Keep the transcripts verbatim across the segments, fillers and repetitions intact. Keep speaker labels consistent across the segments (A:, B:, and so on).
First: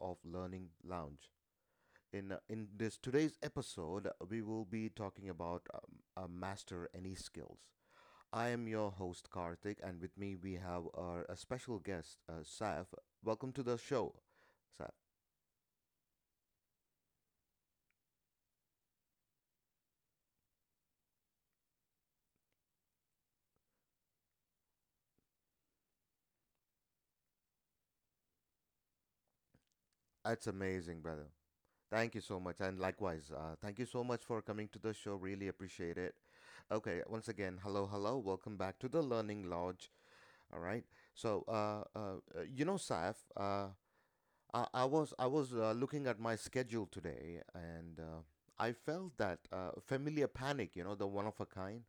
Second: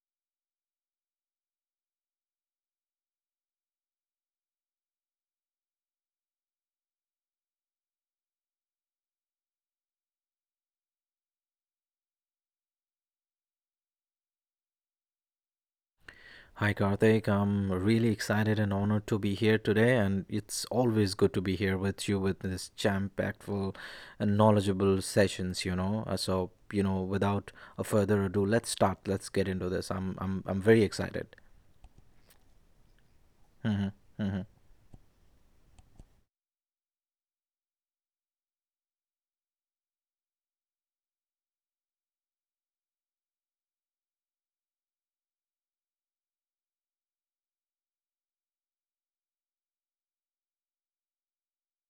A: of Learning Lounge. In uh, in this today's episode, uh, we will be talking about um, uh, master any skills. I am your host Karthik, and with me we have our a special guest, uh, Saf. Welcome to the show, Saf.
B: Hi Karthik, I'm really excited and honored to be here today, and it's always good to be here with you with this jam-packed and knowledgeable sessions, you know. Uh, So, you know, without a further ado, let's start. Let's get into this. I'm I'm
A: That's
B: I'm very
A: amazing, brother.
B: excited.
A: Thank you so much, and likewise, uh, thank you
B: hmm
A: so much for
B: hmm
A: coming to the show. Really appreciate it. Okay, once again, hello, hello. Welcome back to the Learning Lounge. All right. So, uh, uh, uh, you know, Saif, uh, I, I was I was uh, looking at my schedule today, and uh, I felt that uh, familiar panic. You know, the one of a kind,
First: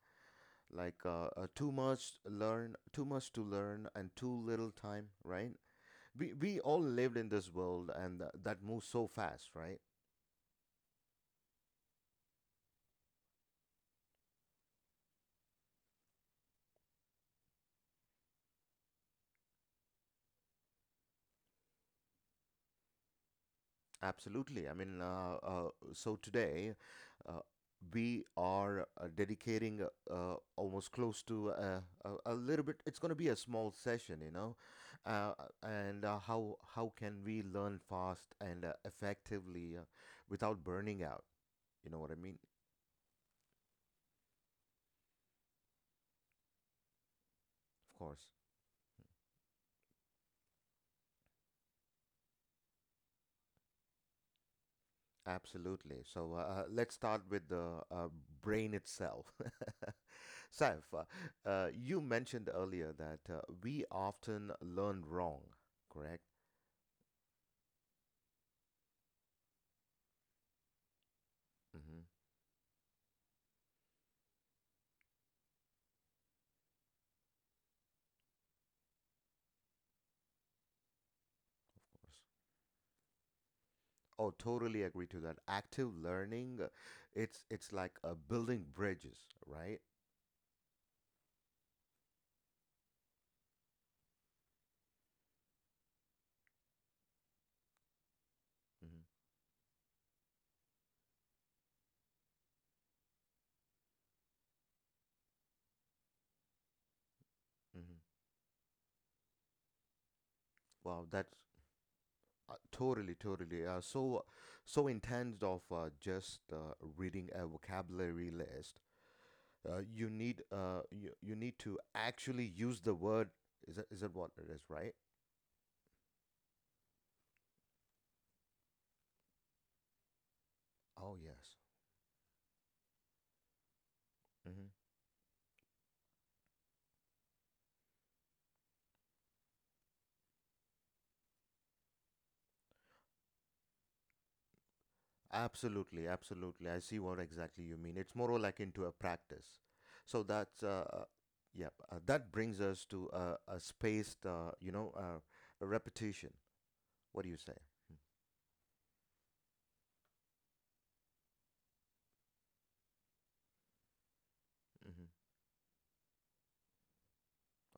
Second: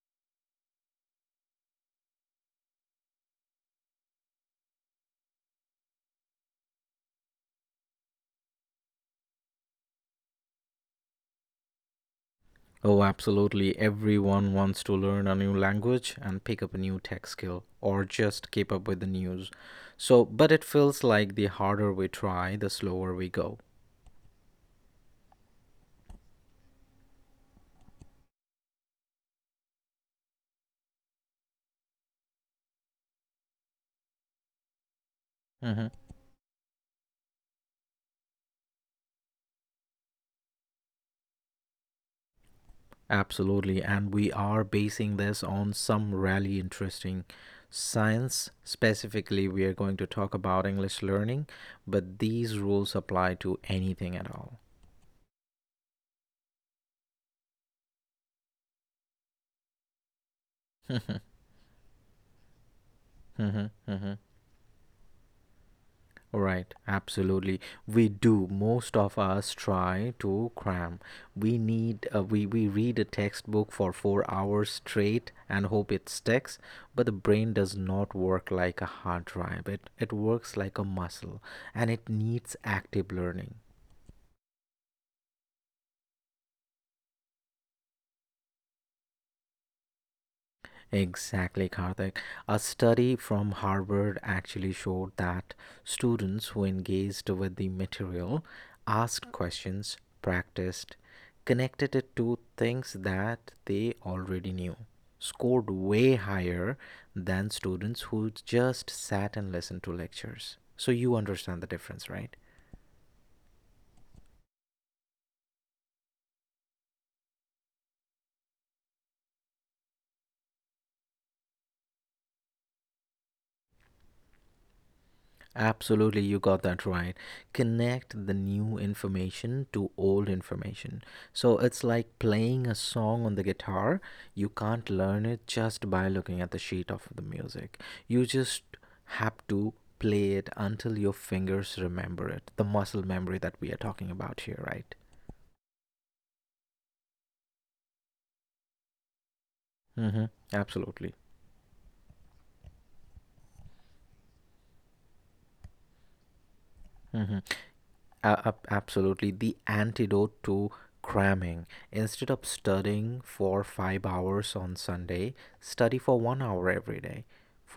A: like uh, uh, too much learn, too much to learn, and too little time, right? We we all lived in this world, and th- that moves so fast, right?
B: Oh, absolutely. Everyone wants to learn a new language and pick up a new tech skill or just keep up with the news. So, but it feels like the harder we try, the slower we go.
A: Absolutely. I mean, uh, uh, so today uh, we are uh, dedicating uh, uh, almost close to uh, a, a little bit. It's going to be a small session, you know, uh,
B: Mm-hmm.
A: and uh, how how can we learn fast and uh, effectively uh, without burning out? You know what I mean?
B: Absolutely, and we are basing this on some really interesting
A: Of course.
B: science. Specifically, we are going to talk about English learning, but these rules apply to anything at all.
A: Absolutely. So uh, uh, let's start with the uh, brain itself. Saif, uh, uh, you mentioned earlier that uh,
B: Mhm,
A: we
B: mhm, mhm.
A: often learn wrong, correct?
B: Right, absolutely. We do. Most of us try to cram. We
A: Hmm.
B: need uh, we we read a textbook for four hours straight and hope it sticks, but the brain does not work like a hard drive. It it works like a muscle and it needs active learning.
A: Oh, totally agree to that. Active learning, uh, it's it's like uh, building bridges, right?
B: Exactly, Karthik. A study from Harvard actually showed that students who engaged with the material,
A: Hmm.
B: asked questions, practiced, connected it to things that they already knew, scored way higher than
A: Hmm.
B: students who just sat and listened to lectures. So
A: Wow,
B: you
A: that's
B: understand the difference, right?
A: uh, totally, totally. Uh, so so intense of uh, just uh, reading a vocabulary list. Uh, you need uh you, you need to actually use the word. Is that is that what it is, right?
B: Absolutely, you got that right. Connect the new information to old information.
A: Oh, yes.
B: So it's like playing a song on the guitar. You
A: Hmm.
B: can't learn it just by looking at the sheet of the music. You just have to play it until your fingers remember it. The muscle memory that we are talking about here, right?
A: Absolutely, absolutely, I see what exactly you mean. It's more like into a practice, so
B: Mm-hmm.
A: that's uh
B: Absolutely.
A: yeah, uh, that brings us to a a spaced, uh, you know uh, a repetition. What do you
B: Mm-hmm.
A: say?
B: A- ab- absolutely the antidote to cramming. Instead of studying for five hours on
A: Hmm.
B: Sunday, study for one hour every day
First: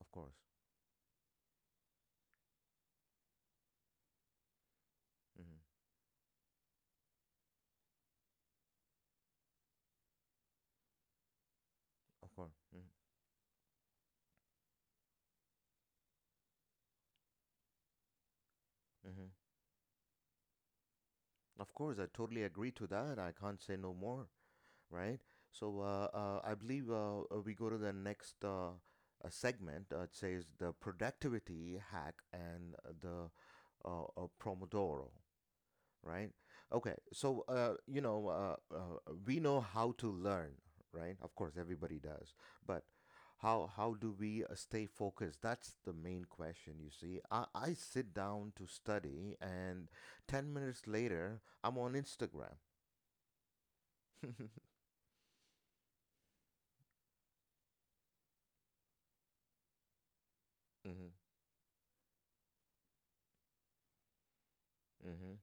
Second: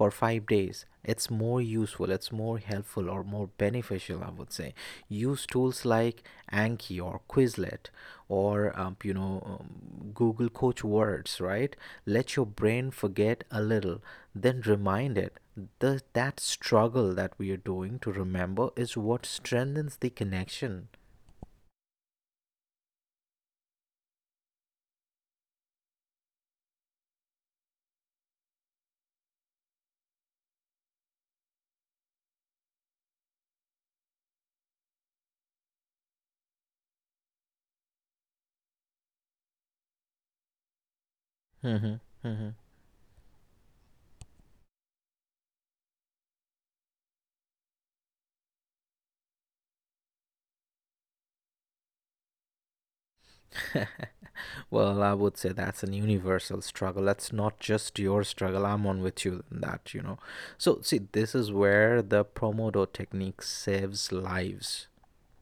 A: Of course.
B: five days. It's more useful, it's more helpful, or more beneficial, I would say. Use
A: Hmm.
B: tools like Anki or Quizlet or, um, you know, um, Google Coach Words, right?
A: Of
B: Let your
A: course. Hmm.
B: brain forget a little, then remind it the that struggle that we are doing to remember is what
A: Hmm.
B: strengthens the connection.
A: Of course, I totally agree to that. I can't say no more, right? So uh, uh, I believe uh, uh, we go to the next uh, uh, segment. Uh, it says the productivity hack and uh, the uh, uh, Pomodoro, right? Okay, so uh, you know uh, uh, we know how to learn, right? Of course,
B: hmm
A: everybody does,
B: hmm
A: but how how do we uh, stay focused? That's the main question. You see, I, I sit down to study, and ten minutes later, I'm on Instagram.
B: Well, I would say that's an universal struggle. That's not just your struggle. I'm on with you in that, you know. So, see,
A: Hmm.
B: this is where the Pomodoro technique saves lives.
A: Hmm.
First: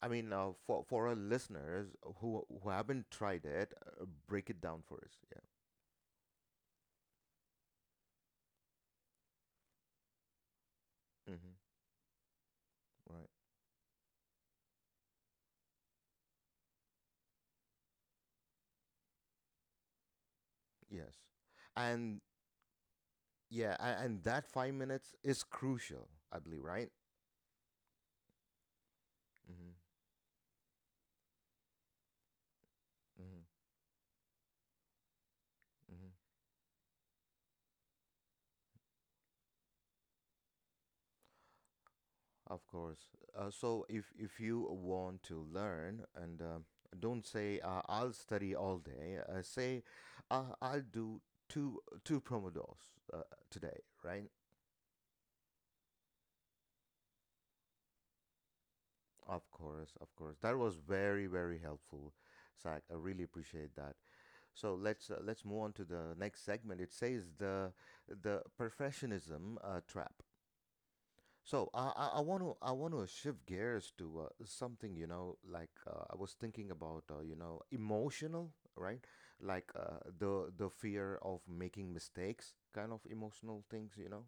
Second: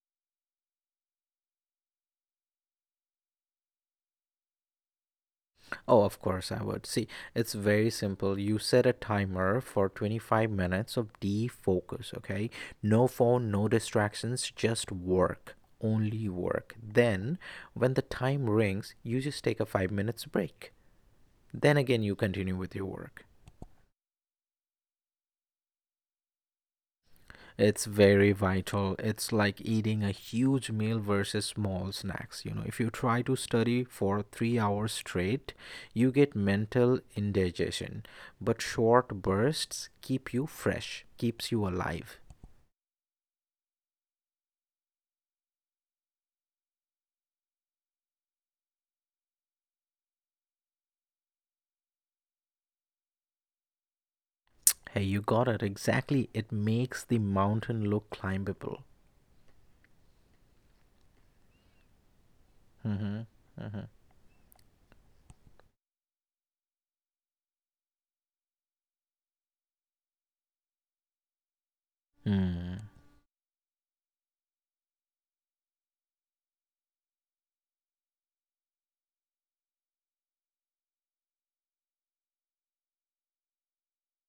A: I mean, uh, for for our listeners who who haven't tried it, uh, break it down for us. Yeah.
B: Oh, of course I would. See, it's very simple. You set a timer for twenty-five minutes of
A: Mm-hmm.
B: defocus, okay? No
A: Right.
B: phone, no distractions, just work. Only work. Then, when the time rings, you just take a five minutes break.
A: Yes.
B: Then again, you
A: And
B: continue with your work.
A: yeah, and, and that five minutes is crucial, I believe. Right.
B: It's very vital. It's like
A: Mm-hmm.
B: eating a huge meal versus small snacks. You know, if you try to
A: Mm-hmm.
B: study for three hours straight, you
A: Mm-hmm.
B: get mental indigestion. But short bursts keep you fresh, keeps you alive.
A: Of course. Uh, so if if you want to learn and um don't say, uh, I'll study all day. Uh, say, uh, I'll do two two pomodoros uh, today, right?
B: Hey, you got it exactly. It makes the mountain look climbable.
A: Of course, of course. That was very, very helpful, Zach. I
B: Mm-hmm.
A: really appreciate that. So let's uh, let's move on to the next segment. It says the the perfectionism uh, trap. So I I I want to I
B: Mm.
A: want to shift gears to uh, something, you know like uh, I was thinking about, uh, you know emotional, right, like uh, the the fear of making mistakes, kind of emotional things you know.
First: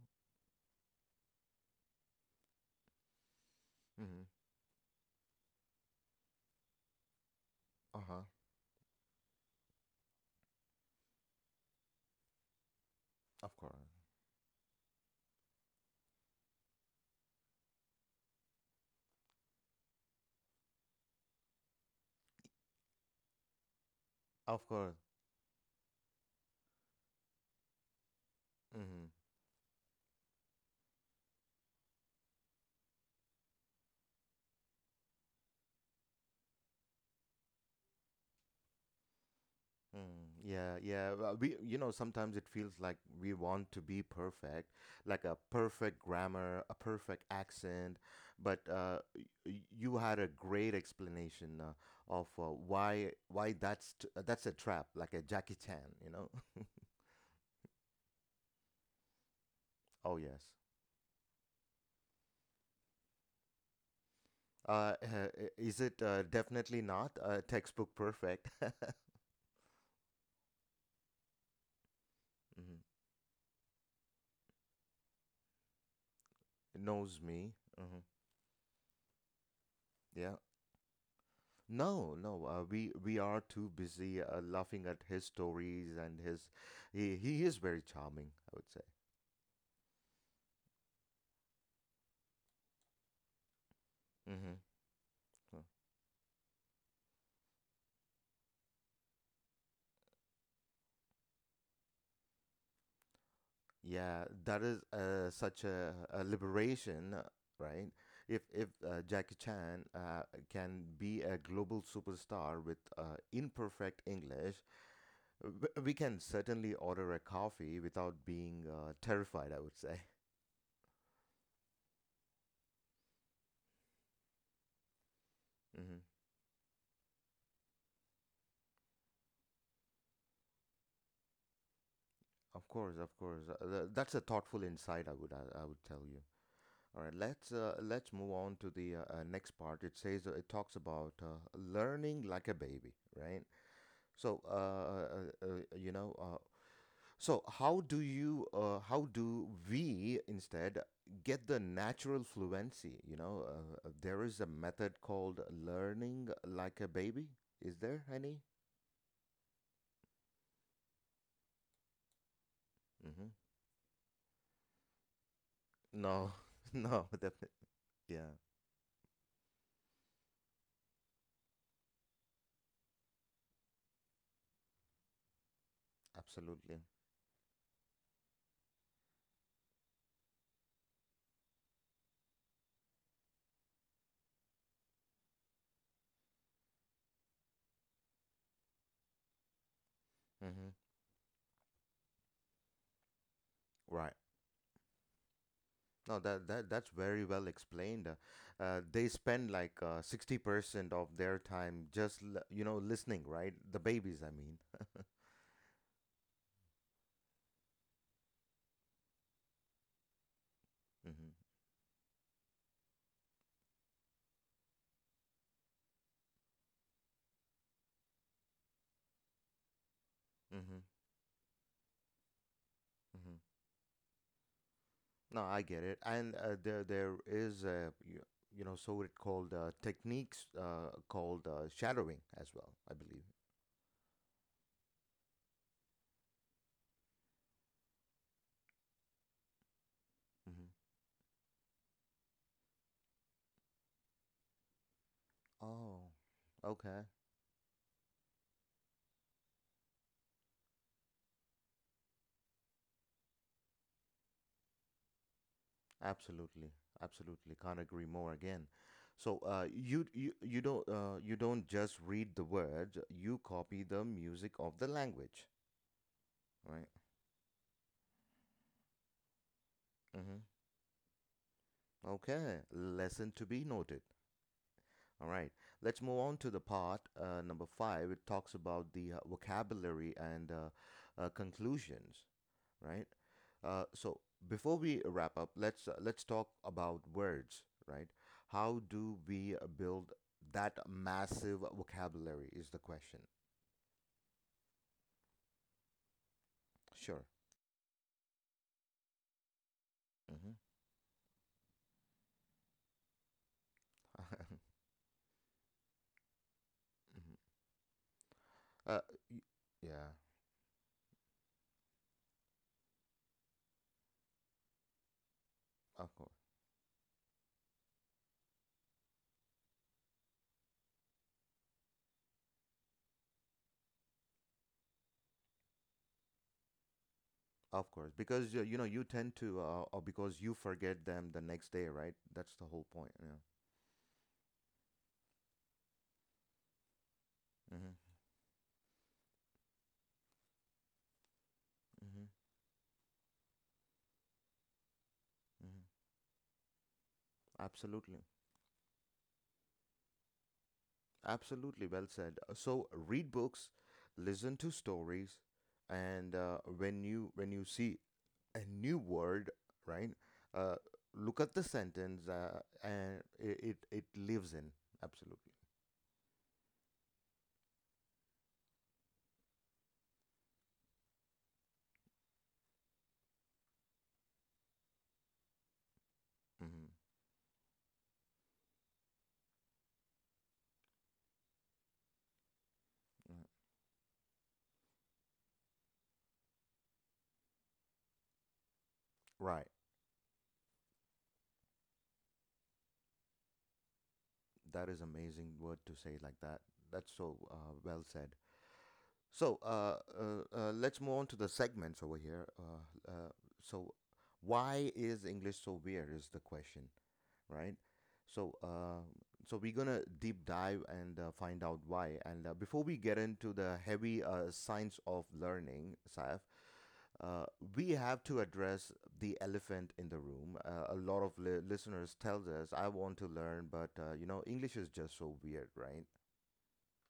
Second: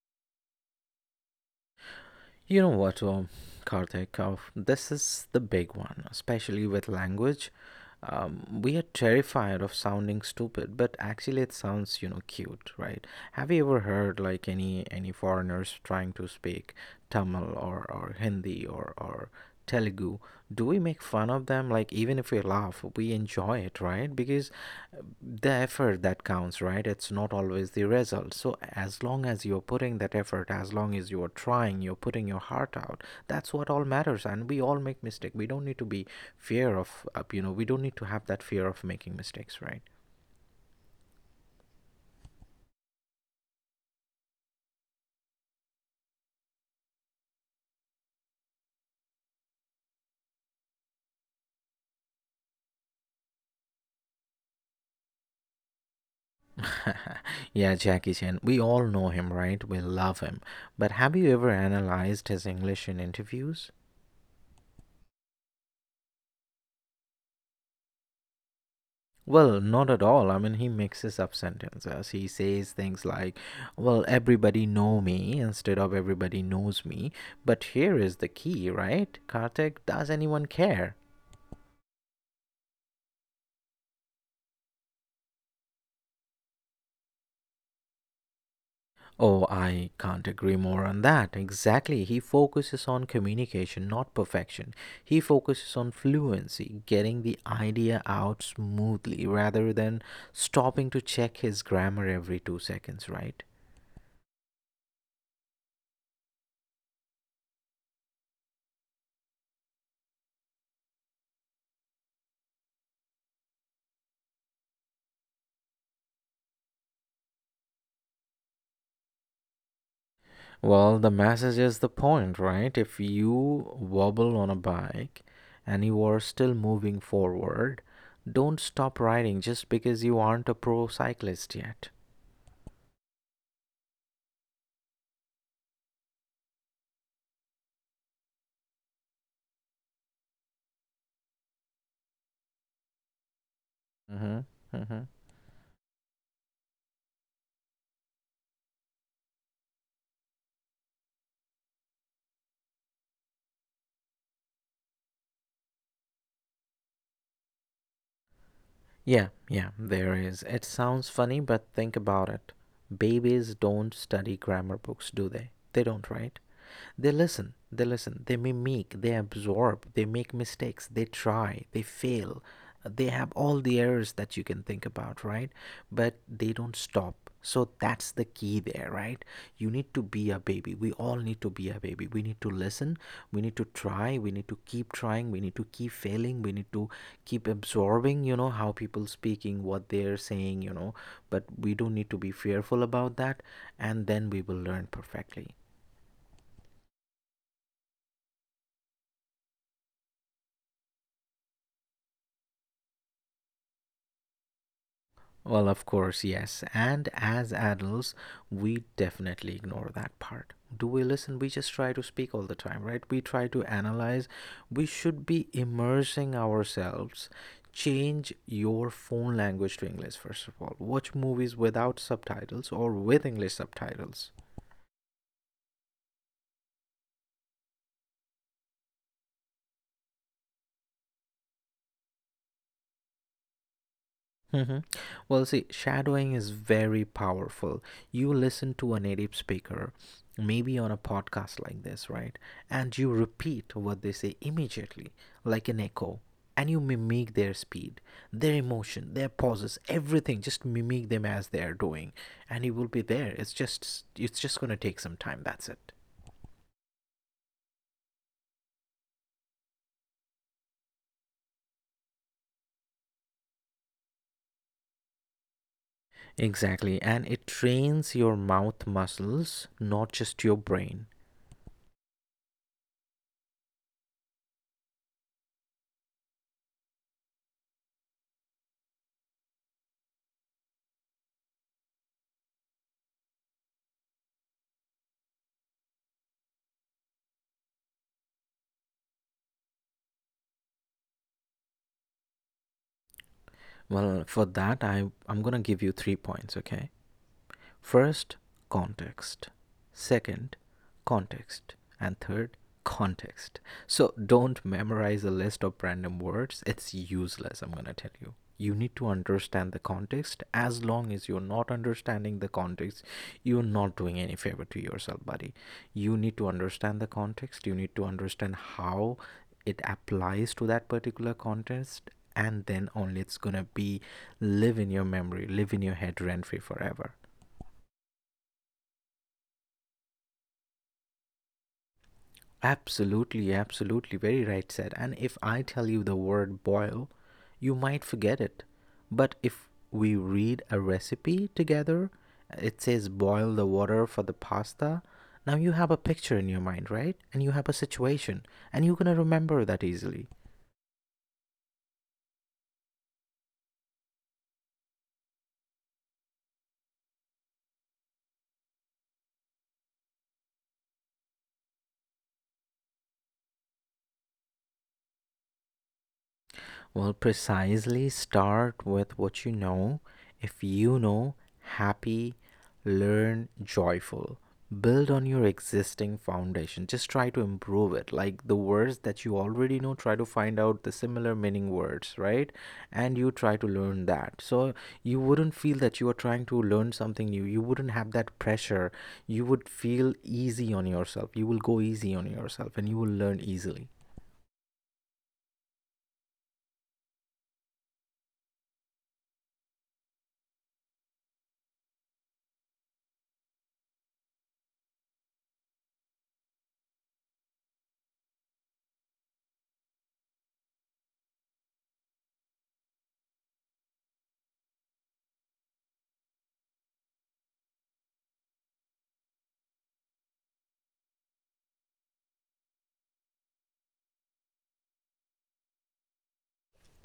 B: You know what, Om? Karthik,
A: Mm-hmm.
B: oh, this is the big one, especially with language.
A: Uh huh.
B: Um, we are terrified of sounding stupid, but actually it sounds, you know, cute, right? Have
A: Of
B: you
A: course.
B: ever heard like any any foreigners trying to speak Tamil or, or Hindi or, or Telugu? Do we make fun of them? Like even if we laugh, we enjoy it, right? Because
A: Of course.
B: uh, the effort that counts, right? It's not always the result. So as
A: Mm-hmm.
B: long as you're putting that effort, as long as you're trying, you're putting your heart out, that's what all matters and we all make mistakes. We don't need to be fear of, uh, you know we don't need to have that fear of making mistakes, right?
A: Mm, yeah, yeah. Well, we, you know, sometimes it feels like we want to be perfect, like a perfect grammar, a perfect accent. But uh, y- y- you had a great explanation uh, of uh, why why that's t- uh, that's a trap, like a Jackie Chan. You know?
B: Yeah, Jackie Chan, we all know him, right? We
A: Oh,
B: love
A: yes.
B: him, but have you ever analyzed his English in interviews?
A: Uh, uh, is it uh, definitely not uh, textbook perfect?
B: Well, not at all. I mean, he mixes up sentences. He says
A: Hmm.
B: things like, "Well, everybody know me" instead of "everybody knows me."
A: Knows me.
B: But
A: Hmm.
B: here is the key, right? Karthik, does
A: Yeah.
B: anyone care?
A: No, no, uh, we we are too busy uh, laughing at his stories and his. He, he is very charming, I would say.
B: Oh, I can't agree more on that. Exactly. He focuses on communication, not
A: Hmm.
B: perfection. He focuses on fluency, getting the idea out smoothly rather than stopping to check his grammar every two seconds, right?
A: Yeah, that is uh, such a, a liberation, uh, right? If if uh, Jackie Chan uh, can be a global superstar with uh, imperfect English, w- we can certainly order a coffee without being uh, terrified, I would say.
B: Well, the message is the point, right? If you wobble on a bike and
A: Hmm.
B: you are still moving forward, don't stop riding just because you aren't a pro cyclist yet.
A: Of course, of course. Uh, th- that's a thoughtful insight, I would I, I would tell you. All right, let's uh, let's move on to the uh, uh, next part. It says uh, it talks about uh, learning like a baby, right?
B: Mm-hmm.
A: So, uh,
B: Mm-hmm.
A: uh, uh, uh, you know, uh, so how do you, uh, how do we instead get the natural fluency? You know, uh, uh, there is a method called learning like a baby. Is there any?
B: Yeah, yeah, there is. It sounds funny, but think about it.
A: Mm-hmm.
B: Babies don't study grammar books, do they? They don't,
A: No,
B: right?
A: no,
B: They listen,
A: definitely.
B: they listen,
A: Yeah,
B: they mimic, they absorb, they make mistakes, they try, they fail, they have all the errors that you can think about, right? But they don't
A: absolutely.
B: stop. So that's the key there, right? You need to be a baby, we all need to be a baby, we need to listen, we need to try, we need to keep trying, we need to keep failing, we need to keep absorbing, you know, how people speaking what they're saying,
A: Mm-hmm.
B: you know. But we don't need to be fearful about that, and
A: Right.
B: then we will learn perfectly.
A: No, that, that that's very well explained. Uh, uh, they spend like uh, sixty percent of their time just l- you know listening, right? The babies, I mean.
B: Well, of course, yes. And as adults, we definitely ignore that part. Do we listen?
A: Mm-hmm.
B: We just try to speak all the time, right? We try to analyze. We should be immersing ourselves. Change your phone language to English, first of all.
A: Mm-hmm.
B: Watch movies without subtitles or with
A: Mm-hmm.
B: English subtitles.
A: No, I get it. And uh, there there is a you, you know so it called uh, techniques uh, called uh, shadowing as well, I believe.
B: hmm Well, see, shadowing is very powerful. You listen to a native speaker,
A: Mm-hmm.
B: maybe on a podcast like this, right? And you repeat what they say immediately, like an
A: Oh,
B: echo, and you
A: okay.
B: mimic their speed, their emotion, their pauses, everything. Just mimic them as they are doing, and you will be there. It's just, it's just gonna take some time. That's it.
A: Absolutely, absolutely. Can't agree more again. So uh, you you you don't uh, you don't just read the words. You copy the music of the language, right?
B: Exactly, and it trains your mouth muscles, not
A: Mm-hmm.
B: just your brain.
A: Okay. Lesson to be noted. All right. Let's move on to the part uh, number five. It talks about the uh, vocabulary and uh, uh, conclusions, right? Uh, so before we wrap up, let's uh, let's talk about words, right? How do we uh, build that massive vocabulary? Is the question.
B: Well, for that, I I'm gonna give you three points, okay?
A: Sure.
B: First, context.
A: Hmm.
B: Second, context. And third, context. So don't memorize a list of random words. It's useless, I'm going to tell you. You need
A: Uh,
B: to
A: y-
B: understand the
A: yeah,
B: context. As long as you're not understanding the context, you're not doing any favor to yourself, buddy.
A: of
B: You
A: course,
B: need to understand the context. You need to understand how it applies to that particular context and then only it's gonna be live in your memory, live in your head rent free forever.
A: of course, because uh, you know you tend to, uh, or because you forget them the next day, right? That's the whole point. Yeah.
B: Absolutely, absolutely. Very right said. And if I tell you the word boil, you
A: Hmm.
B: might forget it. But if we read a recipe together,
A: Hmm.
B: it says boil the water for the pasta. Now you
A: Hmm.
B: have a picture in your mind, right? And you have a
A: Absolutely,
B: situation, and you're going to remember that easily.
A: absolutely. Well said. Uh, So read books, listen to stories, and uh, when you when you see a new word, right? Uh, Look at the sentence uh, and it, it, it lives in. Absolutely.
B: Well, precisely start with what you know. If you know happy, learn joyful. Build on your existing
A: Hmm.
B: foundation. Just try to improve it. Like the words that you already know, try to find out the similar meaning words, right? And you try to learn that. So you wouldn't feel that you are trying to learn something new. You wouldn't have that pressure. You
A: Right.
B: would feel easy on yourself. You will go easy on yourself and you will learn easily.
A: That is amazing word to say like that. That's so uh, well said. So uh, uh, uh, let's move on to the segments over here. Uh, uh, so why is English so weird is the question, right? So uh, so we're gonna deep dive and uh, find out why. And uh, before we get into the heavy uh, science of learning, Saif, Uh, we have to address the elephant in the room. Uh, a lot of li- listeners tell us, "I want to learn, but uh, you know, English is just so weird, right?"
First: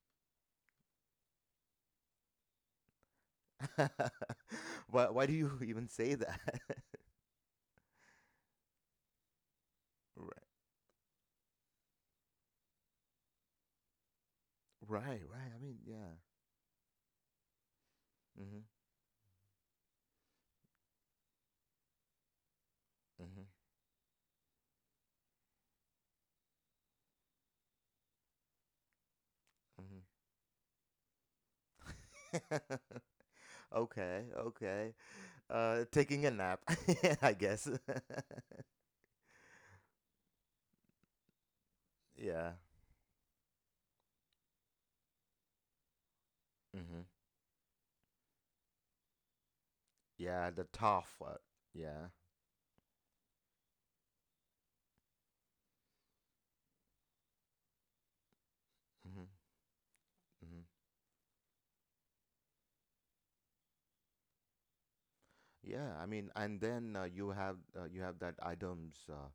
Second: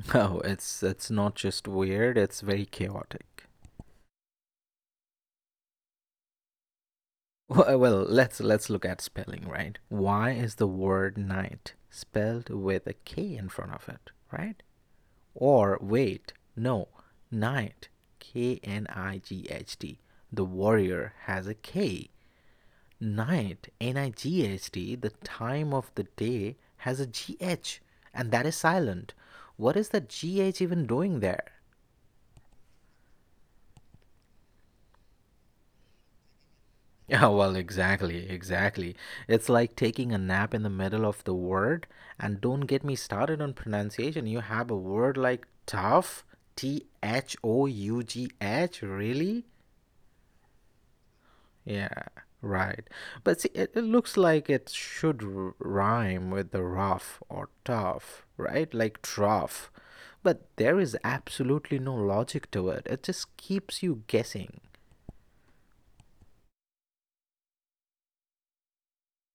B: Oh, it's it's not just weird, it's very chaotic.
A: why, why do you even say that?
B: Well, well, let's let's look at spelling, right? Why
A: Right,
B: is the word night spelled with a K in front of it, right?
A: right, right. I mean,
B: Or
A: yeah.
B: wait, no, night, K
A: Hmm.
B: N I G H T. The warrior has a K. Night, N I G H T, the time of the day has a G H, and that is silent. What is
A: Hmm.
B: that G H even doing there?
A: Hmm. Okay, okay. Uh, taking a nap,
B: Yeah,
A: I
B: well,
A: guess.
B: exactly, exactly. It's like taking a nap in the middle of the word. And
A: Yeah.
B: don't get me started on pronunciation. You have a word like tough, T
A: Hmm.
B: H O U G H, really?
A: Yeah, the tough one.
B: Yeah,
A: Yeah.
B: right. But see, it, it looks like it should r- rhyme with the rough or tough, right? Like
A: Hmm.
B: trough. But there is absolutely no logic to it. It just keeps you guessing.
A: Yeah, I mean, and then uh, you have uh, you have that Adams, uh,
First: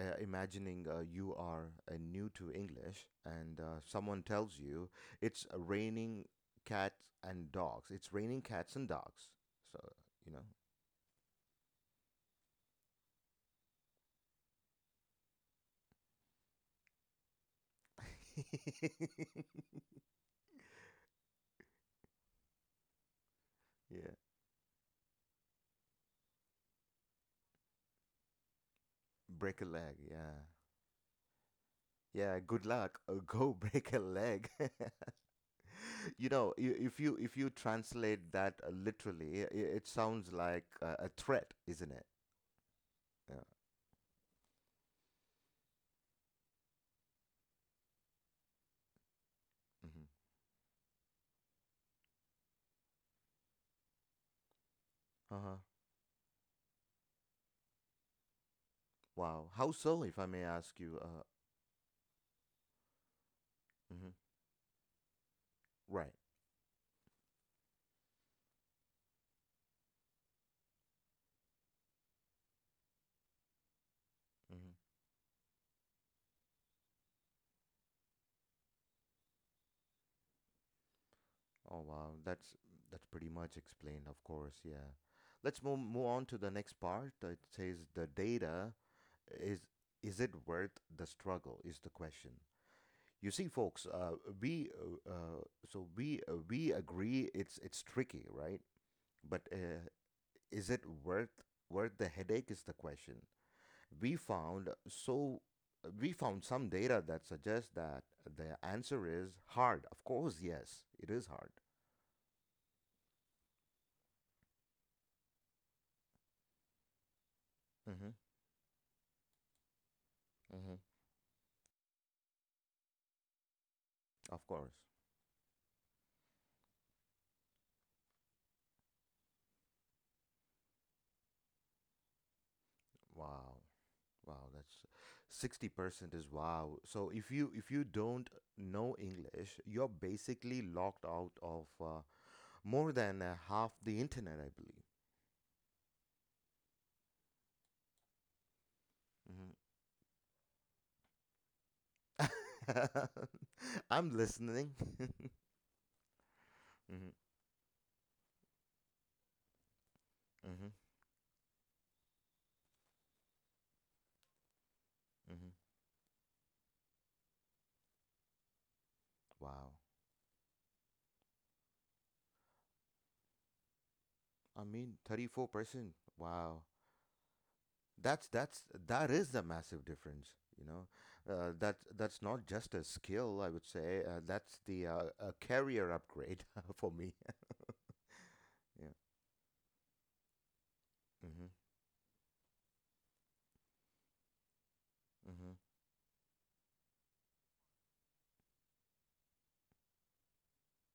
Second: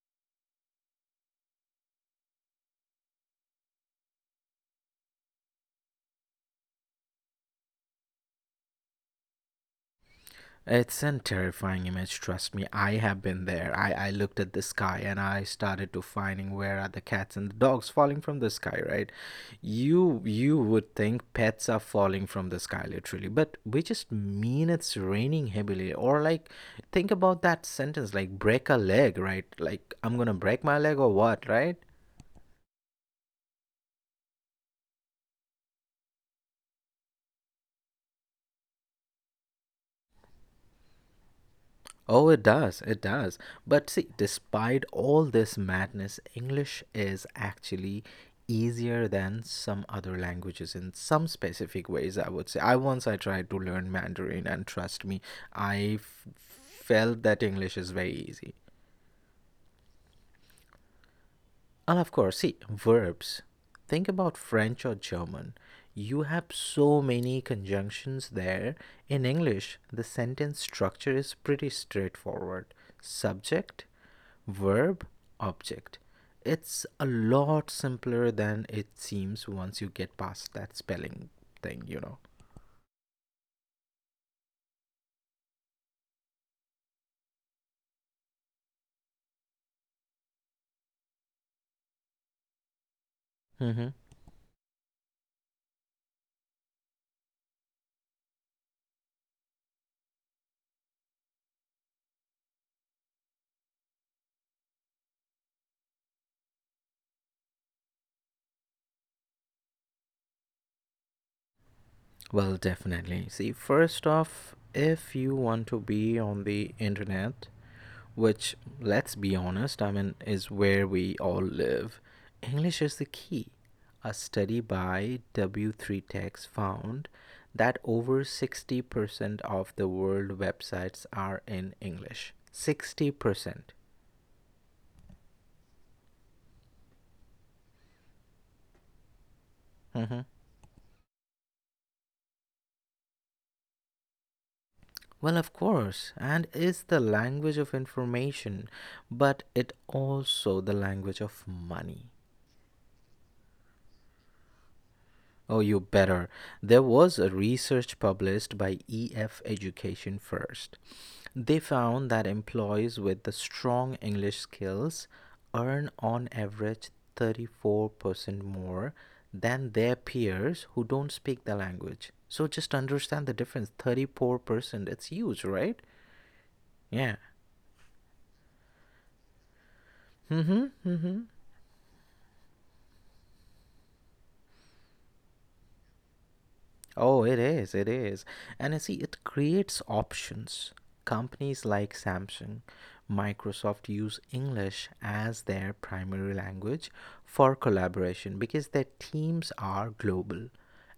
A: uh, imagining uh, you are uh, new to English, and uh, someone tells you it's raining cats and dogs. It's raining cats and dogs. So you know,
B: It's a terrifying image, trust me. I have been there. I, I looked at the sky and I started to finding where are the cats and the dogs falling from the sky, right? You you would think pets are falling from the sky literally, but we just
A: yeah,
B: mean it's raining heavily. Or like think about that sentence like break a leg, right?
A: break a leg.
B: Like I'm gonna
A: Yeah,
B: break my leg or what, right?
A: yeah. Good luck. Uh, go break a leg. you know, i- if you if you translate that uh, literally, i- it sounds like uh, a threat, isn't it?
B: Oh, it does. It does.
A: Yeah.
B: But see, despite all this madness, English is actually easier than some
A: Mm-hmm.
B: other languages in some specific ways, I would say. I once I tried to learn Mandarin and trust me,
A: Uh huh.
B: I f- felt that English is very easy.
A: Wow. How so, if I may ask you? Uh,
B: And of course, see, verbs. Think
A: hmm.
B: about French or German.
A: Right.
B: You have so many conjunctions there. In English, the sentence structure is pretty straightforward: subject,
A: Hmm.
B: verb, object. It's a lot simpler than it seems once you get past that spelling thing,
A: Oh,
B: you
A: wow,
B: know.
A: that's that's pretty much explained, of course. Yeah. Let's move move on to the next part. Uh, It says the data is is it worth the struggle? Is the question. You see, folks,
B: hmm
A: uh, we uh, uh, so we uh, we agree it's it's tricky, right? But uh, is it worth worth the headache? Is the question. we found so we found some data that suggests that the answer is hard. Of course, yes, it is hard.
B: Well, definitely. See, first off, if you want to be on the internet,
A: Mm-hmm.
B: which, let's be honest, I mean, is
A: Mm-hmm.
B: where we all live, English is the key. A
A: Of
B: study
A: course.
B: by W three Techs found that over sixty percent of the world websites are in English.
A: Wow.
B: sixty percent.
A: Wow, that's sixty percent is wow. So if you if you don't know English, you're
B: Mhm.
A: basically locked out of uh, more than uh, half the internet, I
B: Well, of course, and is the language of information, but
A: believe.
B: it also the language of money.
A: Mm-hmm. I'm listening.
B: Oh, you better. There
A: Mm-hmm.
B: was a research published by E F Education
A: Mm-hmm.
B: First. They found that employees with the strong English skills
A: Mm-hmm.
B: earn on average thirty-four percent more than
A: Wow.
B: their peers who don't speak the language. So just understand the difference
A: I
B: thirty-four percent.
A: mean,
B: It's huge, right?
A: thirty-four percent. Wow.
B: Yeah.
A: that's that's that is a massive difference, you
B: Mhm.
A: know,
B: Mhm.
A: uh, that that's not just a skill, I would say, uh, that's the uh, a career upgrade for me.
B: Oh, it is, it is. And I
A: Yeah.
B: see it creates options.
A: Hmm.
B: Companies like Samsung, Microsoft use English as
A: Hmm.
B: their primary language for collaboration because their teams are global.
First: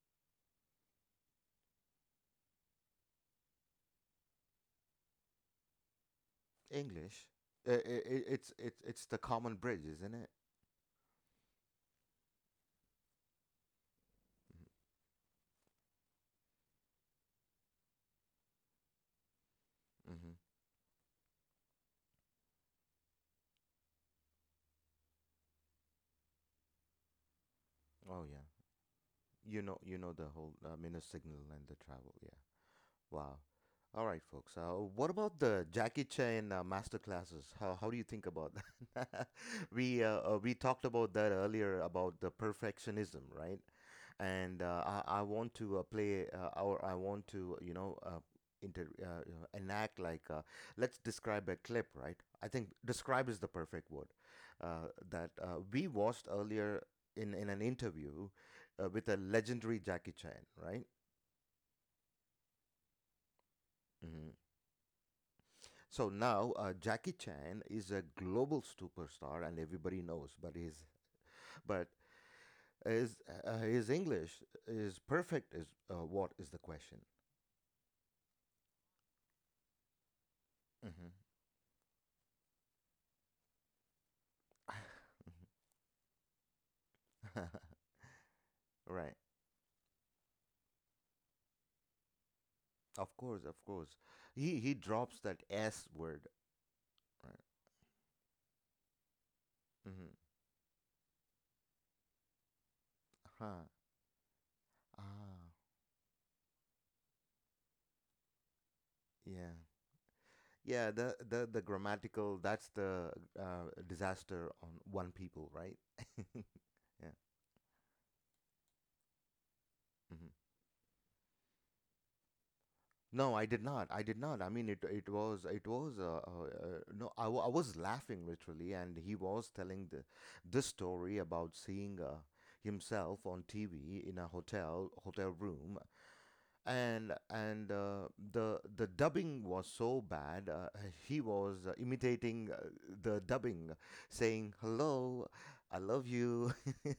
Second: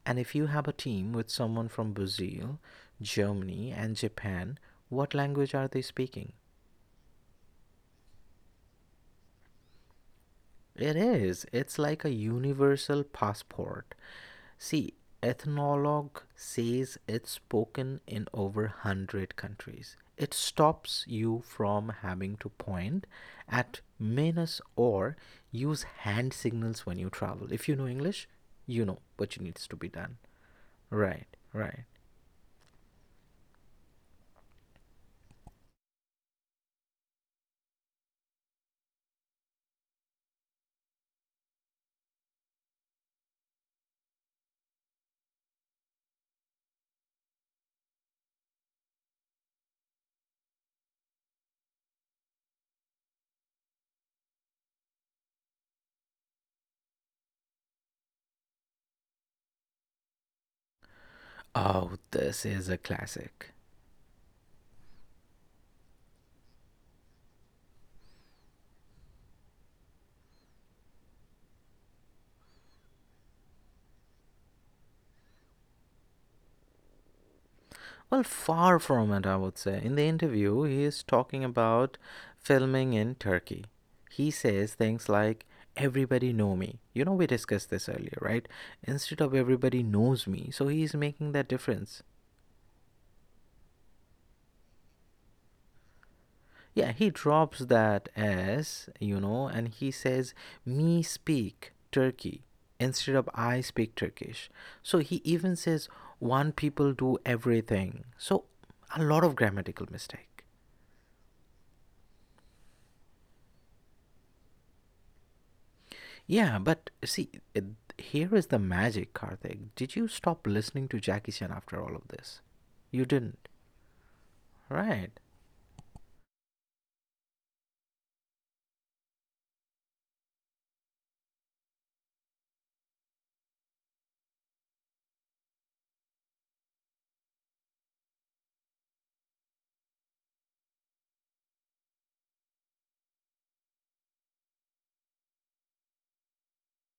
B: And if you have a team with someone from Brazil, Germany, and Japan, what language are they speaking?
A: English, uh, I I it's it's it's the common bridge, isn't it?
B: It is. It's like a universal passport. See, ethnologue says it's spoken in over one hundred countries. It
A: Hmm.
B: stops you from having to point at minus or use hand signals when you travel. If you know
A: Oh,
B: English,
A: yeah.
B: you know what
A: You
B: needs to
A: know,
B: be
A: you know
B: done.
A: the whole uh, minus
B: Right,
A: signal and the
B: right.
A: travel. Yeah. Wow. All right, folks. Uh, what about the Jackie Chan uh, master classes? How, how do you think about that? we uh, uh, we talked about that earlier about the perfectionism, right? And uh, I, I want to uh, play uh, or I want to you know uh, inter uh, you know, enact like uh, let's describe a clip, right? I think describe is the perfect word uh, that uh, we watched earlier in in an interview uh, with a legendary Jackie Chan, right?
B: Oh, this is a classic.
A: Mm-hmm. So now uh, Jackie Chan is a global superstar and everybody knows, but his but his uh, his English is perfect. Is uh, what is the question?
B: Well, far from it, I would say. In the interview, he is talking about filming in Turkey. He says things like, Everybody know me. You know, we
A: Hmm.
B: discussed this earlier, right?
A: Right.
B: Instead of everybody knows me, so he's making that difference.
A: Of course, of course. He he drops that S word.
B: Yeah, he
A: Right.
B: drops that S, you know, and he
A: Hmm.
B: says, Me speak Turkey instead of I
A: Huh.
B: speak Turkish. So he
A: Ah.
B: even says, One people do everything. So a lot of
A: Yeah.
B: grammatical mistake.
A: Yeah. The the the grammatical. That's the uh, disaster on one people. Right. Yeah.
B: Yeah, but see, it, here is the magic, Karthik. Did you
A: Mm-hmm.
B: stop listening to Jackie Chan after all of this? You
A: No,
B: didn't,
A: I did not. I did not. I mean, it it
B: right?
A: was it was uh, uh, uh, no. I, wa- I was laughing literally, and he was telling the this story about seeing uh, himself on T V in a hotel hotel room, and and uh, the the dubbing was so bad. Uh, he was uh, imitating uh, the dubbing, saying "Hello, I love you."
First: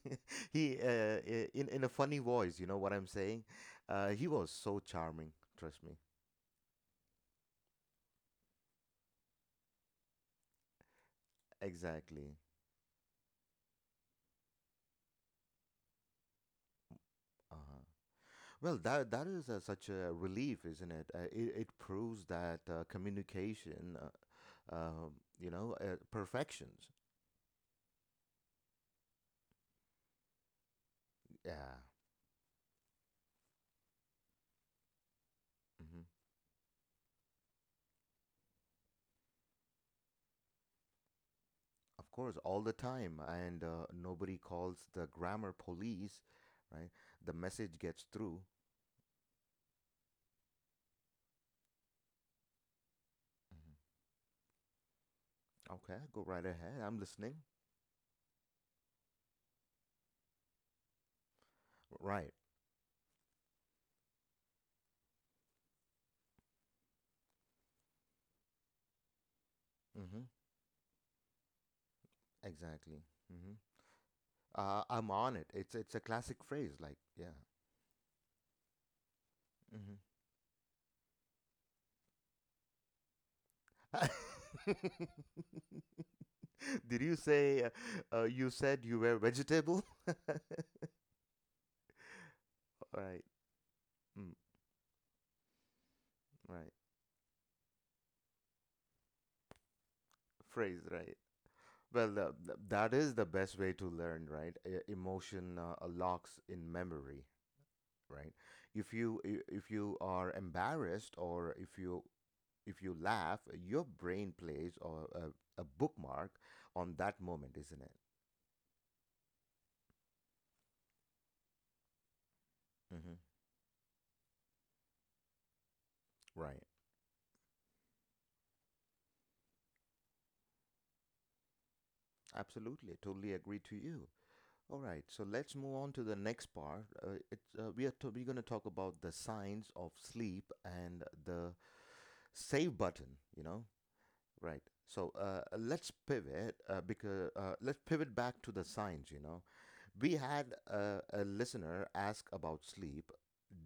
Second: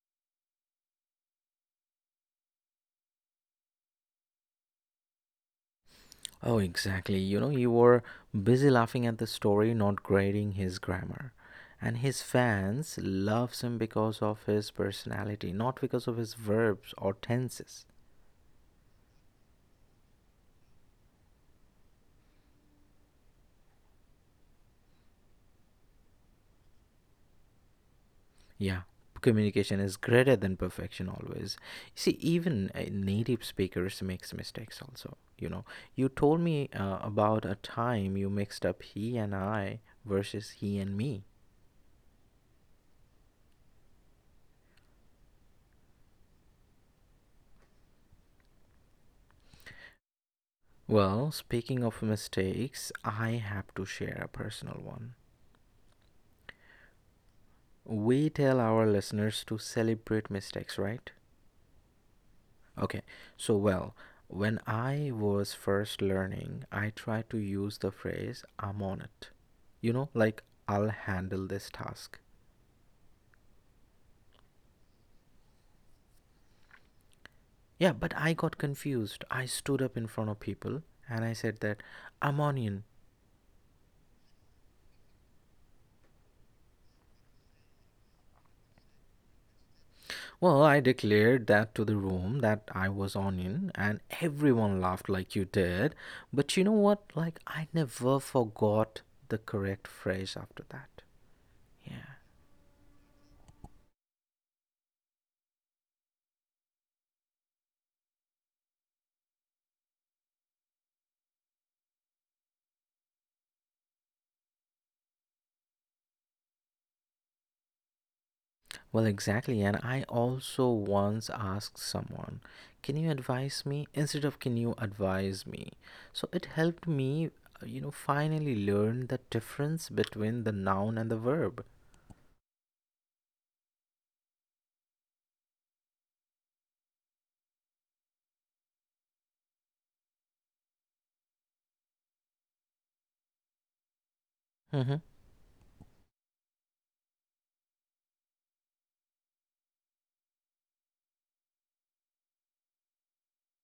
A: he uh, I- in in a funny voice. You know what I'm saying? Uh, he was so charming. Trust me.
B: Oh, exactly. You know, you were busy laughing at the story, not grading his grammar. And his
A: Exactly.
B: fans loves him because of his personality, not because of his verbs or
A: Uh-huh.
B: tenses.
A: Well, that that is uh, such a relief, isn't it? Uh, it, it proves that uh, communication, uh, uh, you know, uh, perfections.
B: Yeah, communication is greater than perfection always.
A: Yeah.
B: See, even uh, native speakers makes mistakes also. You know,
A: Hmm.
B: you told me uh, about a time you mixed up he and I versus he and me.
A: Of course, all the time, and uh, nobody calls the grammar police, right? The message gets through.
B: Well, speaking of mistakes, I
A: Mhm.
B: have to share a personal one.
A: Okay, go right ahead. I'm listening.
B: We tell our listeners to celebrate mistakes, right?
A: Right.
B: Okay, so well, when I was first learning, I tried to use the phrase I'm on it. You know,
A: Mm-hmm.
B: like I'll handle this task.
A: Exactly. Mm-hmm. Uh, I'm on it. It's it's a classic phrase, like yeah.
B: Yeah, but I got confused. I stood up in front of people and I said that I'm onion.
A: Mm-hmm. Did you say uh, uh, you said you were vegetable?
B: Well, I declared that to the room that I was
A: Right.
B: onion and
A: Mm,
B: everyone laughed like you did. But you
A: right.
B: know what? Like I never forgot the correct phrase after
A: Phrase,
B: that.
A: right.
B: Yeah.
A: Well, uh, th- that is the best way to learn, right? E- Emotion uh, uh, locks in memory, right? If you i- if you are embarrassed or if you if you laugh, your brain plays or a, a bookmark on that moment, isn't it?
B: Well, exactly. And I also once asked someone, Can you
A: Hmm.
B: advise me? Instead of Can you advise me? So it
A: Right.
B: helped me, uh, you know, finally learn the difference between the noun and the verb.
A: Absolutely. Totally agree to you. All right, so let's move on to the next part. Uh, it's, uh, we are to, We're going to talk about the signs of sleep and the save button. You know, right?
B: Hmm.
A: So uh, let's pivot uh, because uh, let's pivot back to the signs. You know, we had a, a listener ask about sleep.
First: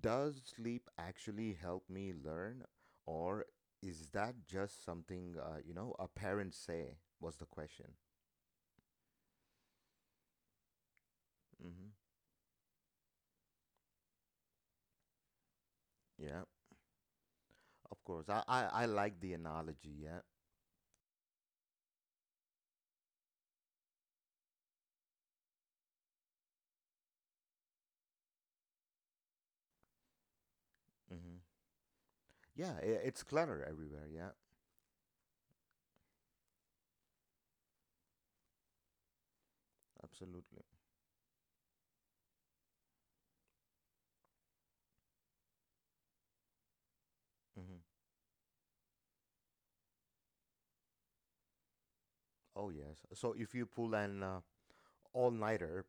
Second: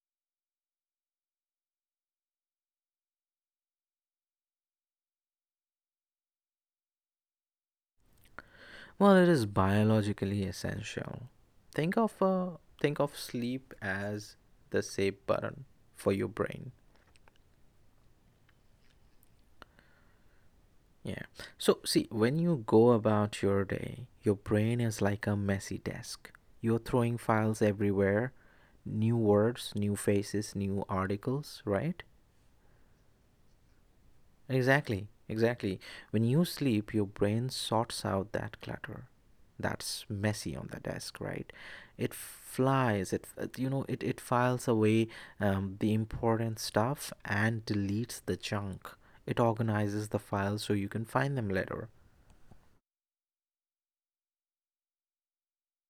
A: Does sleep actually help me learn, or is that just something uh, you know a parent say? Was the question.
B: Well, it is biologically essential.
A: Hmm.
B: Think of, uh, think of sleep as the save button for your
A: Yeah,
B: brain.
A: of course. I, I I like the analogy. Yeah.
B: Yeah. So, see, when you go about your day, your brain is like a messy desk. You're throwing files everywhere, new words, new faces, new
A: Mm-hmm.
B: articles, right?
A: Yeah, i- it's clutter everywhere. Yeah,
B: Exactly, exactly. When you sleep, your brain sorts out that clutter that's messy
A: absolutely.
B: on the desk, right? It flies, it, it- you know, it, it files away um, the important stuff and
A: Mm-hmm.
B: deletes the junk. It organizes the files so you can find them later.
A: Oh, yes. So if you pull an uh, all-nighter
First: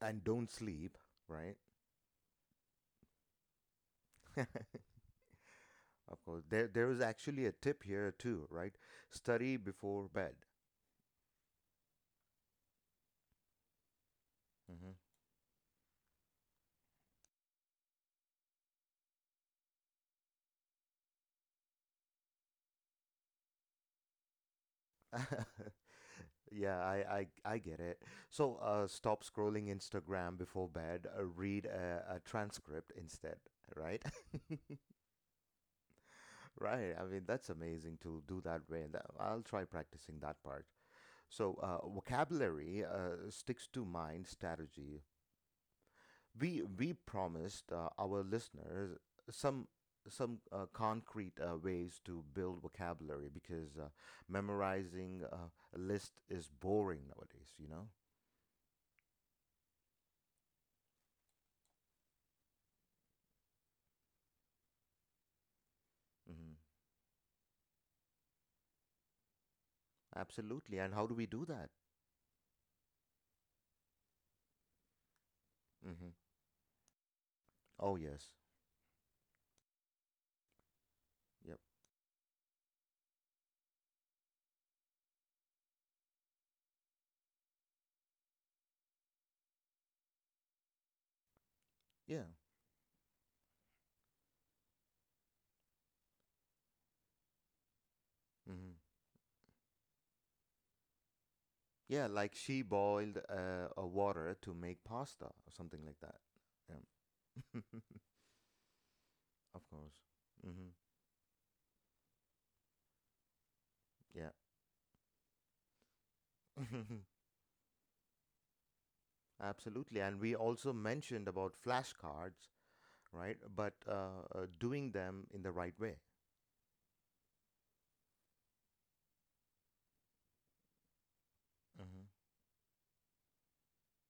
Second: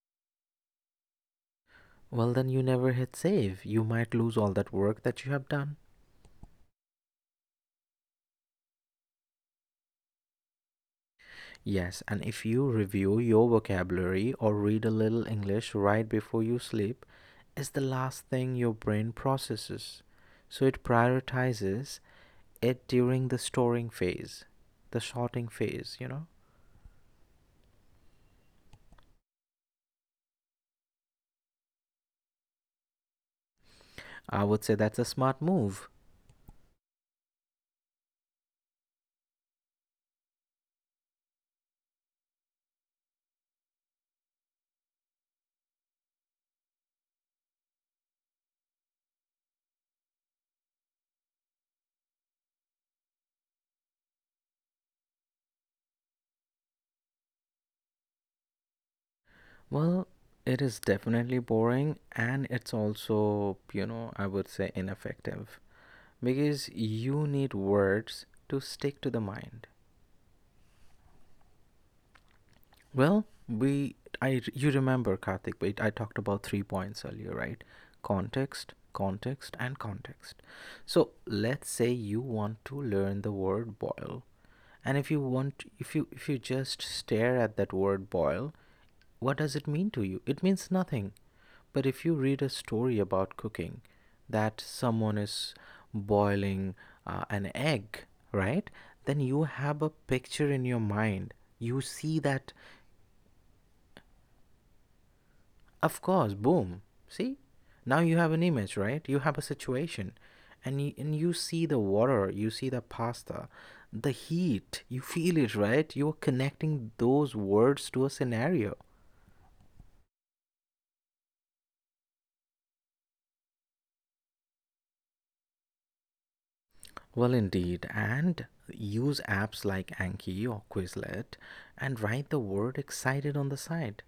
A: and don't sleep, right?
B: Well, then you never hit save. You might lose all that work that you have done.
A: Of course, there there is actually a tip here too, right? Study before bed.
B: Yes, and if you review your vocabulary or read a little English right before you sleep, it's the last thing your brain processes. So it prioritizes it during the storing phase, the
A: Mm-hmm.
B: sorting phase, you know?
A: Yeah, I, I I get it. So, uh, stop scrolling Instagram before bed. Uh, read a, a transcript instead, right?
B: I would say that's a smart move.
A: Right. I mean, that's amazing to do that way. That, I'll try practicing that part. So uh, vocabulary uh, sticks to mind strategy. We we promised uh, our listeners some some uh, concrete uh, ways to build vocabulary because uh, memorizing uh, a list is boring nowadays. You know.
B: Well, it is definitely boring and it's also, you know, I would say ineffective.
A: Hmm.
B: Because you need words to stick to the mind.
A: Absolutely. And how do we do that?
B: Well, we I you remember Karthik, we, I
A: Hmm.
B: talked about three points earlier, right?
A: Oh yes.
B: Context, context, and context. So
A: Yep.
B: let's say you want to learn the word boil, and if you want, if you if you just stare at that word boil, what does it mean to you? It means nothing. But if you
A: Yeah.
B: read a story about cooking, that someone is boiling uh, an egg, right?
A: Hmm.
B: Then you have a picture in your mind. You
A: Yeah.
B: see
A: Like
B: that,
A: she boiled uh, a water to make pasta or something like
B: of
A: that.
B: course, boom. See?
A: Yeah.
B: Now you have an image, right? You have a
A: Of course.
B: situation.
A: Hmm.
B: And you, and you see the water, you see the pasta, the
A: Yeah.
B: heat, you feel it, right? You're connecting
A: Mhm.
B: those words to a scenario.
A: Absolutely. And we also mentioned about flashcards, right? But uh, uh, doing them in the right way.
B: Well, indeed, and use apps like Anki or Quizlet and
A: Hmm.
B: write the word excited on the side.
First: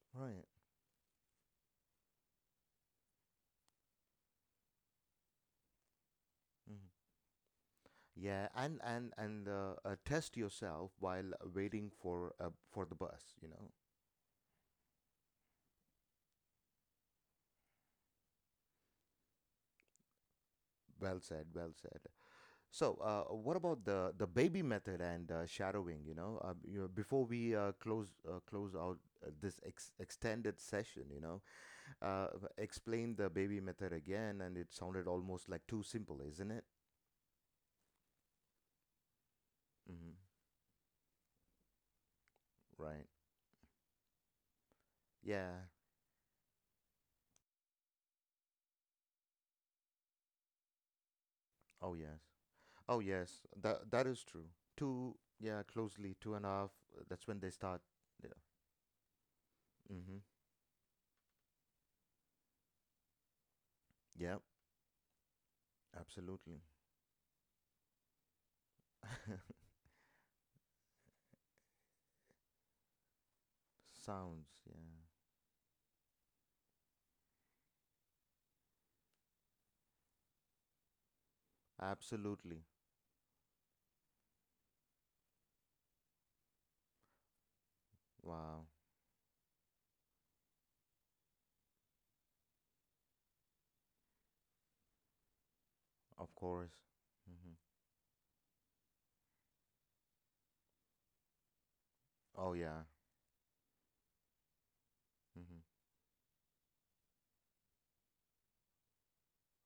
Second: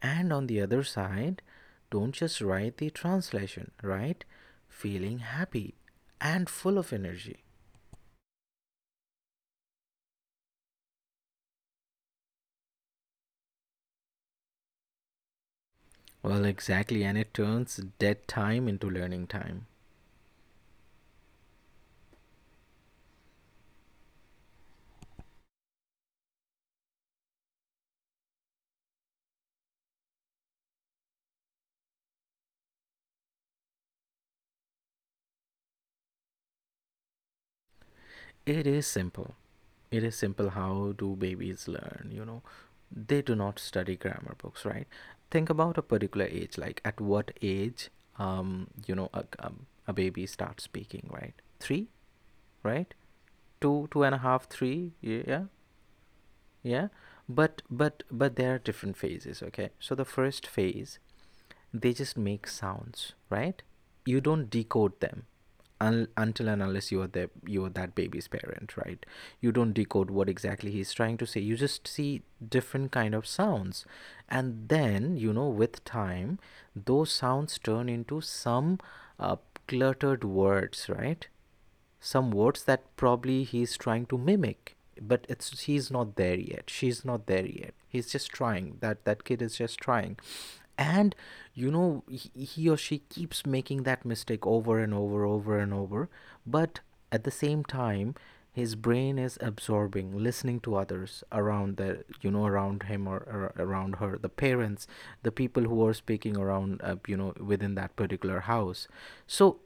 B: And
A: Right.
B: on the other side, don't just write the translation, write feeling happy and full
A: Mhm.
B: of energy.
A: Yeah, and and and uh, uh, test yourself while waiting for uh, for the bus, you know.
B: Well, exactly, and it turns dead time into learning time.
A: Well said, well said. So, uh, what about the the baby method and uh, shadowing, you know? Uh, you know, before we uh, close uh, close out uh, this ex extended session, you know, uh, explain the baby method again, and it sounded almost like too simple, isn't it?
B: It is simple. It
A: Hmm.
B: is simple, how do babies learn, you know?
A: Right.
B: They do not study grammar books, right? Think
A: Yeah.
B: about a particular age, like at what age, um, you know, a, um, a baby starts speaking, right? Three,
A: Oh yes.
B: right?
A: Oh yes.
B: Two,
A: That
B: two
A: that
B: and a
A: is
B: half,
A: true.
B: three,
A: Two.
B: y- yeah,
A: Yeah. Closely two and a half.
B: yeah.
A: uh, That's when they
B: But
A: start.
B: but but there are different phases, okay? So
A: Yeah.
B: the
A: Mm-hmm.
B: first phase, they just make sounds, right? You
A: Yeah.
B: don't decode them un- until and
A: Absolutely.
B: unless you are the you are that baby's parent, right? You don't decode what exactly he's trying to say, you just see different kind of sounds.
A: Sounds.
B: And
A: Yeah.
B: then you know with time those sounds turn into some uh, cluttered words, right? Some words
A: Absolutely.
B: that probably he's trying to mimic, but it's he's not there yet, she's not there yet, he's just
A: Wow.
B: trying, that that kid is just trying. And you know he, he or she keeps making that mistake over and over, over and over.
A: Of course.
B: But at the
A: Hmm.
B: same time, his brain is absorbing, listening to others around the you know
A: Oh
B: around
A: yeah.
B: him, or, or around her, the parents, the
A: Hmm.
B: people who are speaking around uh, you know within that particular house. So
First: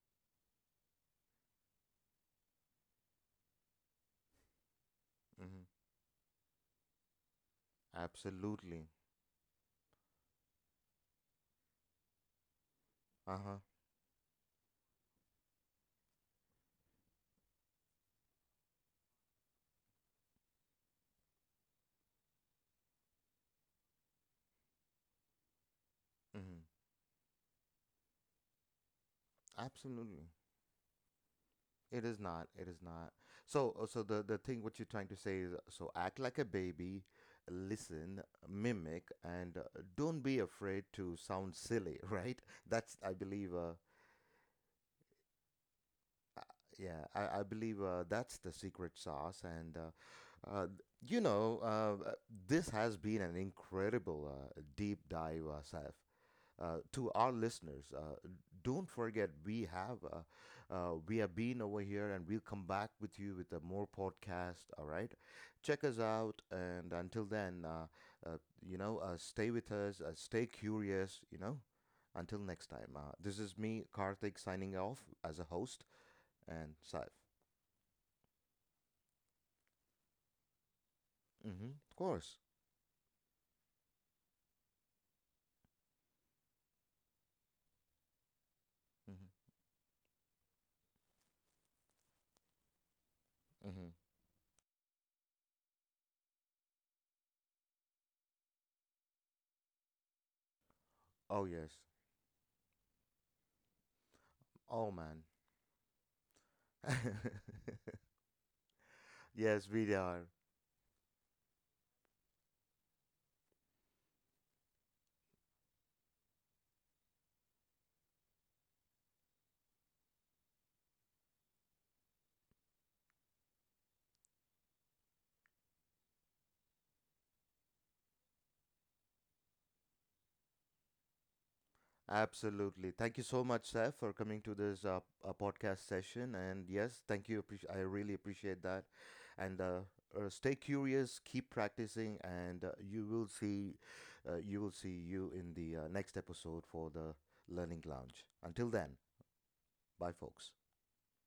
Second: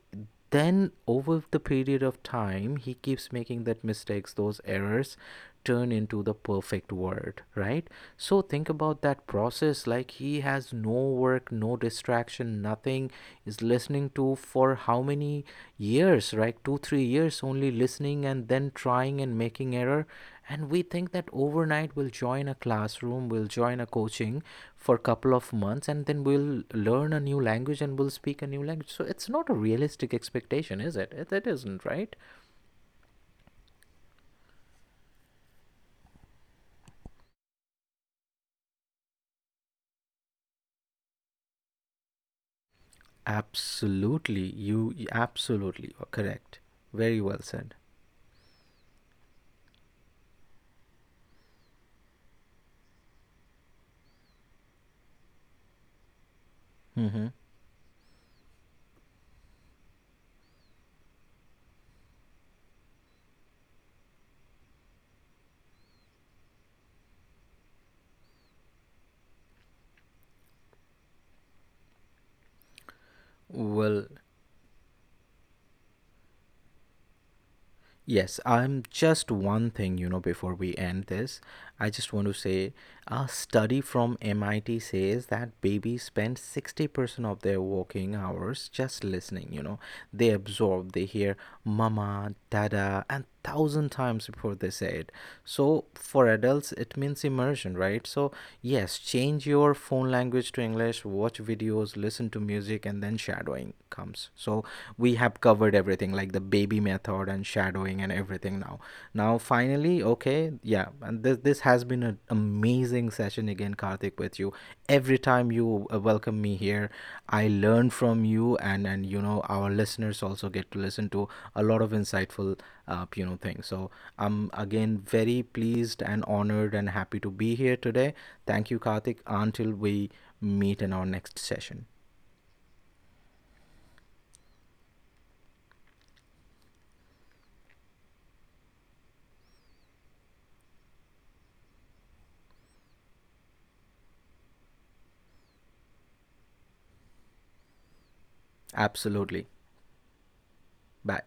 B: then over the period of time, he keeps making that mistakes, those errors
A: Hmm.
B: turn into the perfect word, right? So think
A: Absolutely.
B: about that process, like he has no work, no distraction, nothing.
A: Uh huh.
B: Is listening to for how many years, right? two three years only listening and then trying and making error, and we think that overnight we'll join a classroom, we'll join a coaching for a couple of months and then
A: Hmm.
B: we'll learn a new language and we'll speak a new language. So it's not a realistic
A: Absolutely.
B: expectation, is it? It it isn't,
A: It
B: right?
A: is not. It is not. So, uh, so the the thing what you're trying to say is so act like a baby, listen, mimic, and uh, don't be afraid to sound silly, right? That's I believe. Uh,
B: Absolutely, you you absolutely are correct.
A: yeah,
B: Very well
A: I I
B: said.
A: believe uh, that's the secret sauce, and uh, uh, you know, uh, uh, this has been an incredible uh, deep dive, uh, Saif. Uh, to
B: Hmm.
A: our listeners, uh, don't forget we have uh, uh, we have been over here, and we'll come back with you with a more podcast. All right, check us out, and until then, uh, uh, you know, uh, stay with us, uh, stay curious. You know, until next time. Uh, this is me,
B: Well,
A: Karthik, signing off as a host, and Saif.
B: yes, I'm just one thing, you know, before we end this.
A: Mm-hmm.
B: I
A: Of
B: just want to
A: course.
B: say a study from M I T says that babies spend sixty percent of their waking hours just listening,
A: Mm-hmm.
B: you know. They absorb, they hear mama, dada, and thousand
A: Mm-hmm.
B: times before they say it. So for adults, it means immersion, right? So, yes, change your phone language to English, watch
A: Oh yes.
B: videos, listen to music, and then shadowing comes. So,
A: Oh
B: we
A: man.
B: have covered everything like the baby method and shadowing and everything now now
A: Yes, we
B: finally,
A: are.
B: okay, yeah. And this this has been an amazing session again, Karthik, with you. Every time you uh, welcome me here, I learn from you, and and you know our listeners also get to listen to a lot of insightful uh, you know things. So I'm again very pleased and honored and happy to be here today. Thank you, Karthik, until we meet in our next session.
A: Absolutely. Thank you so much, Seth, for coming to this uh, uh, podcast session. And yes, thank you. Appreci- I really appreciate that. And uh, uh, stay curious, keep practicing, and uh, you will see, uh, you will see you in the uh, next episode for the Learning Lounge. Until then,
B: Absolutely.
A: bye, folks.
B: Bye.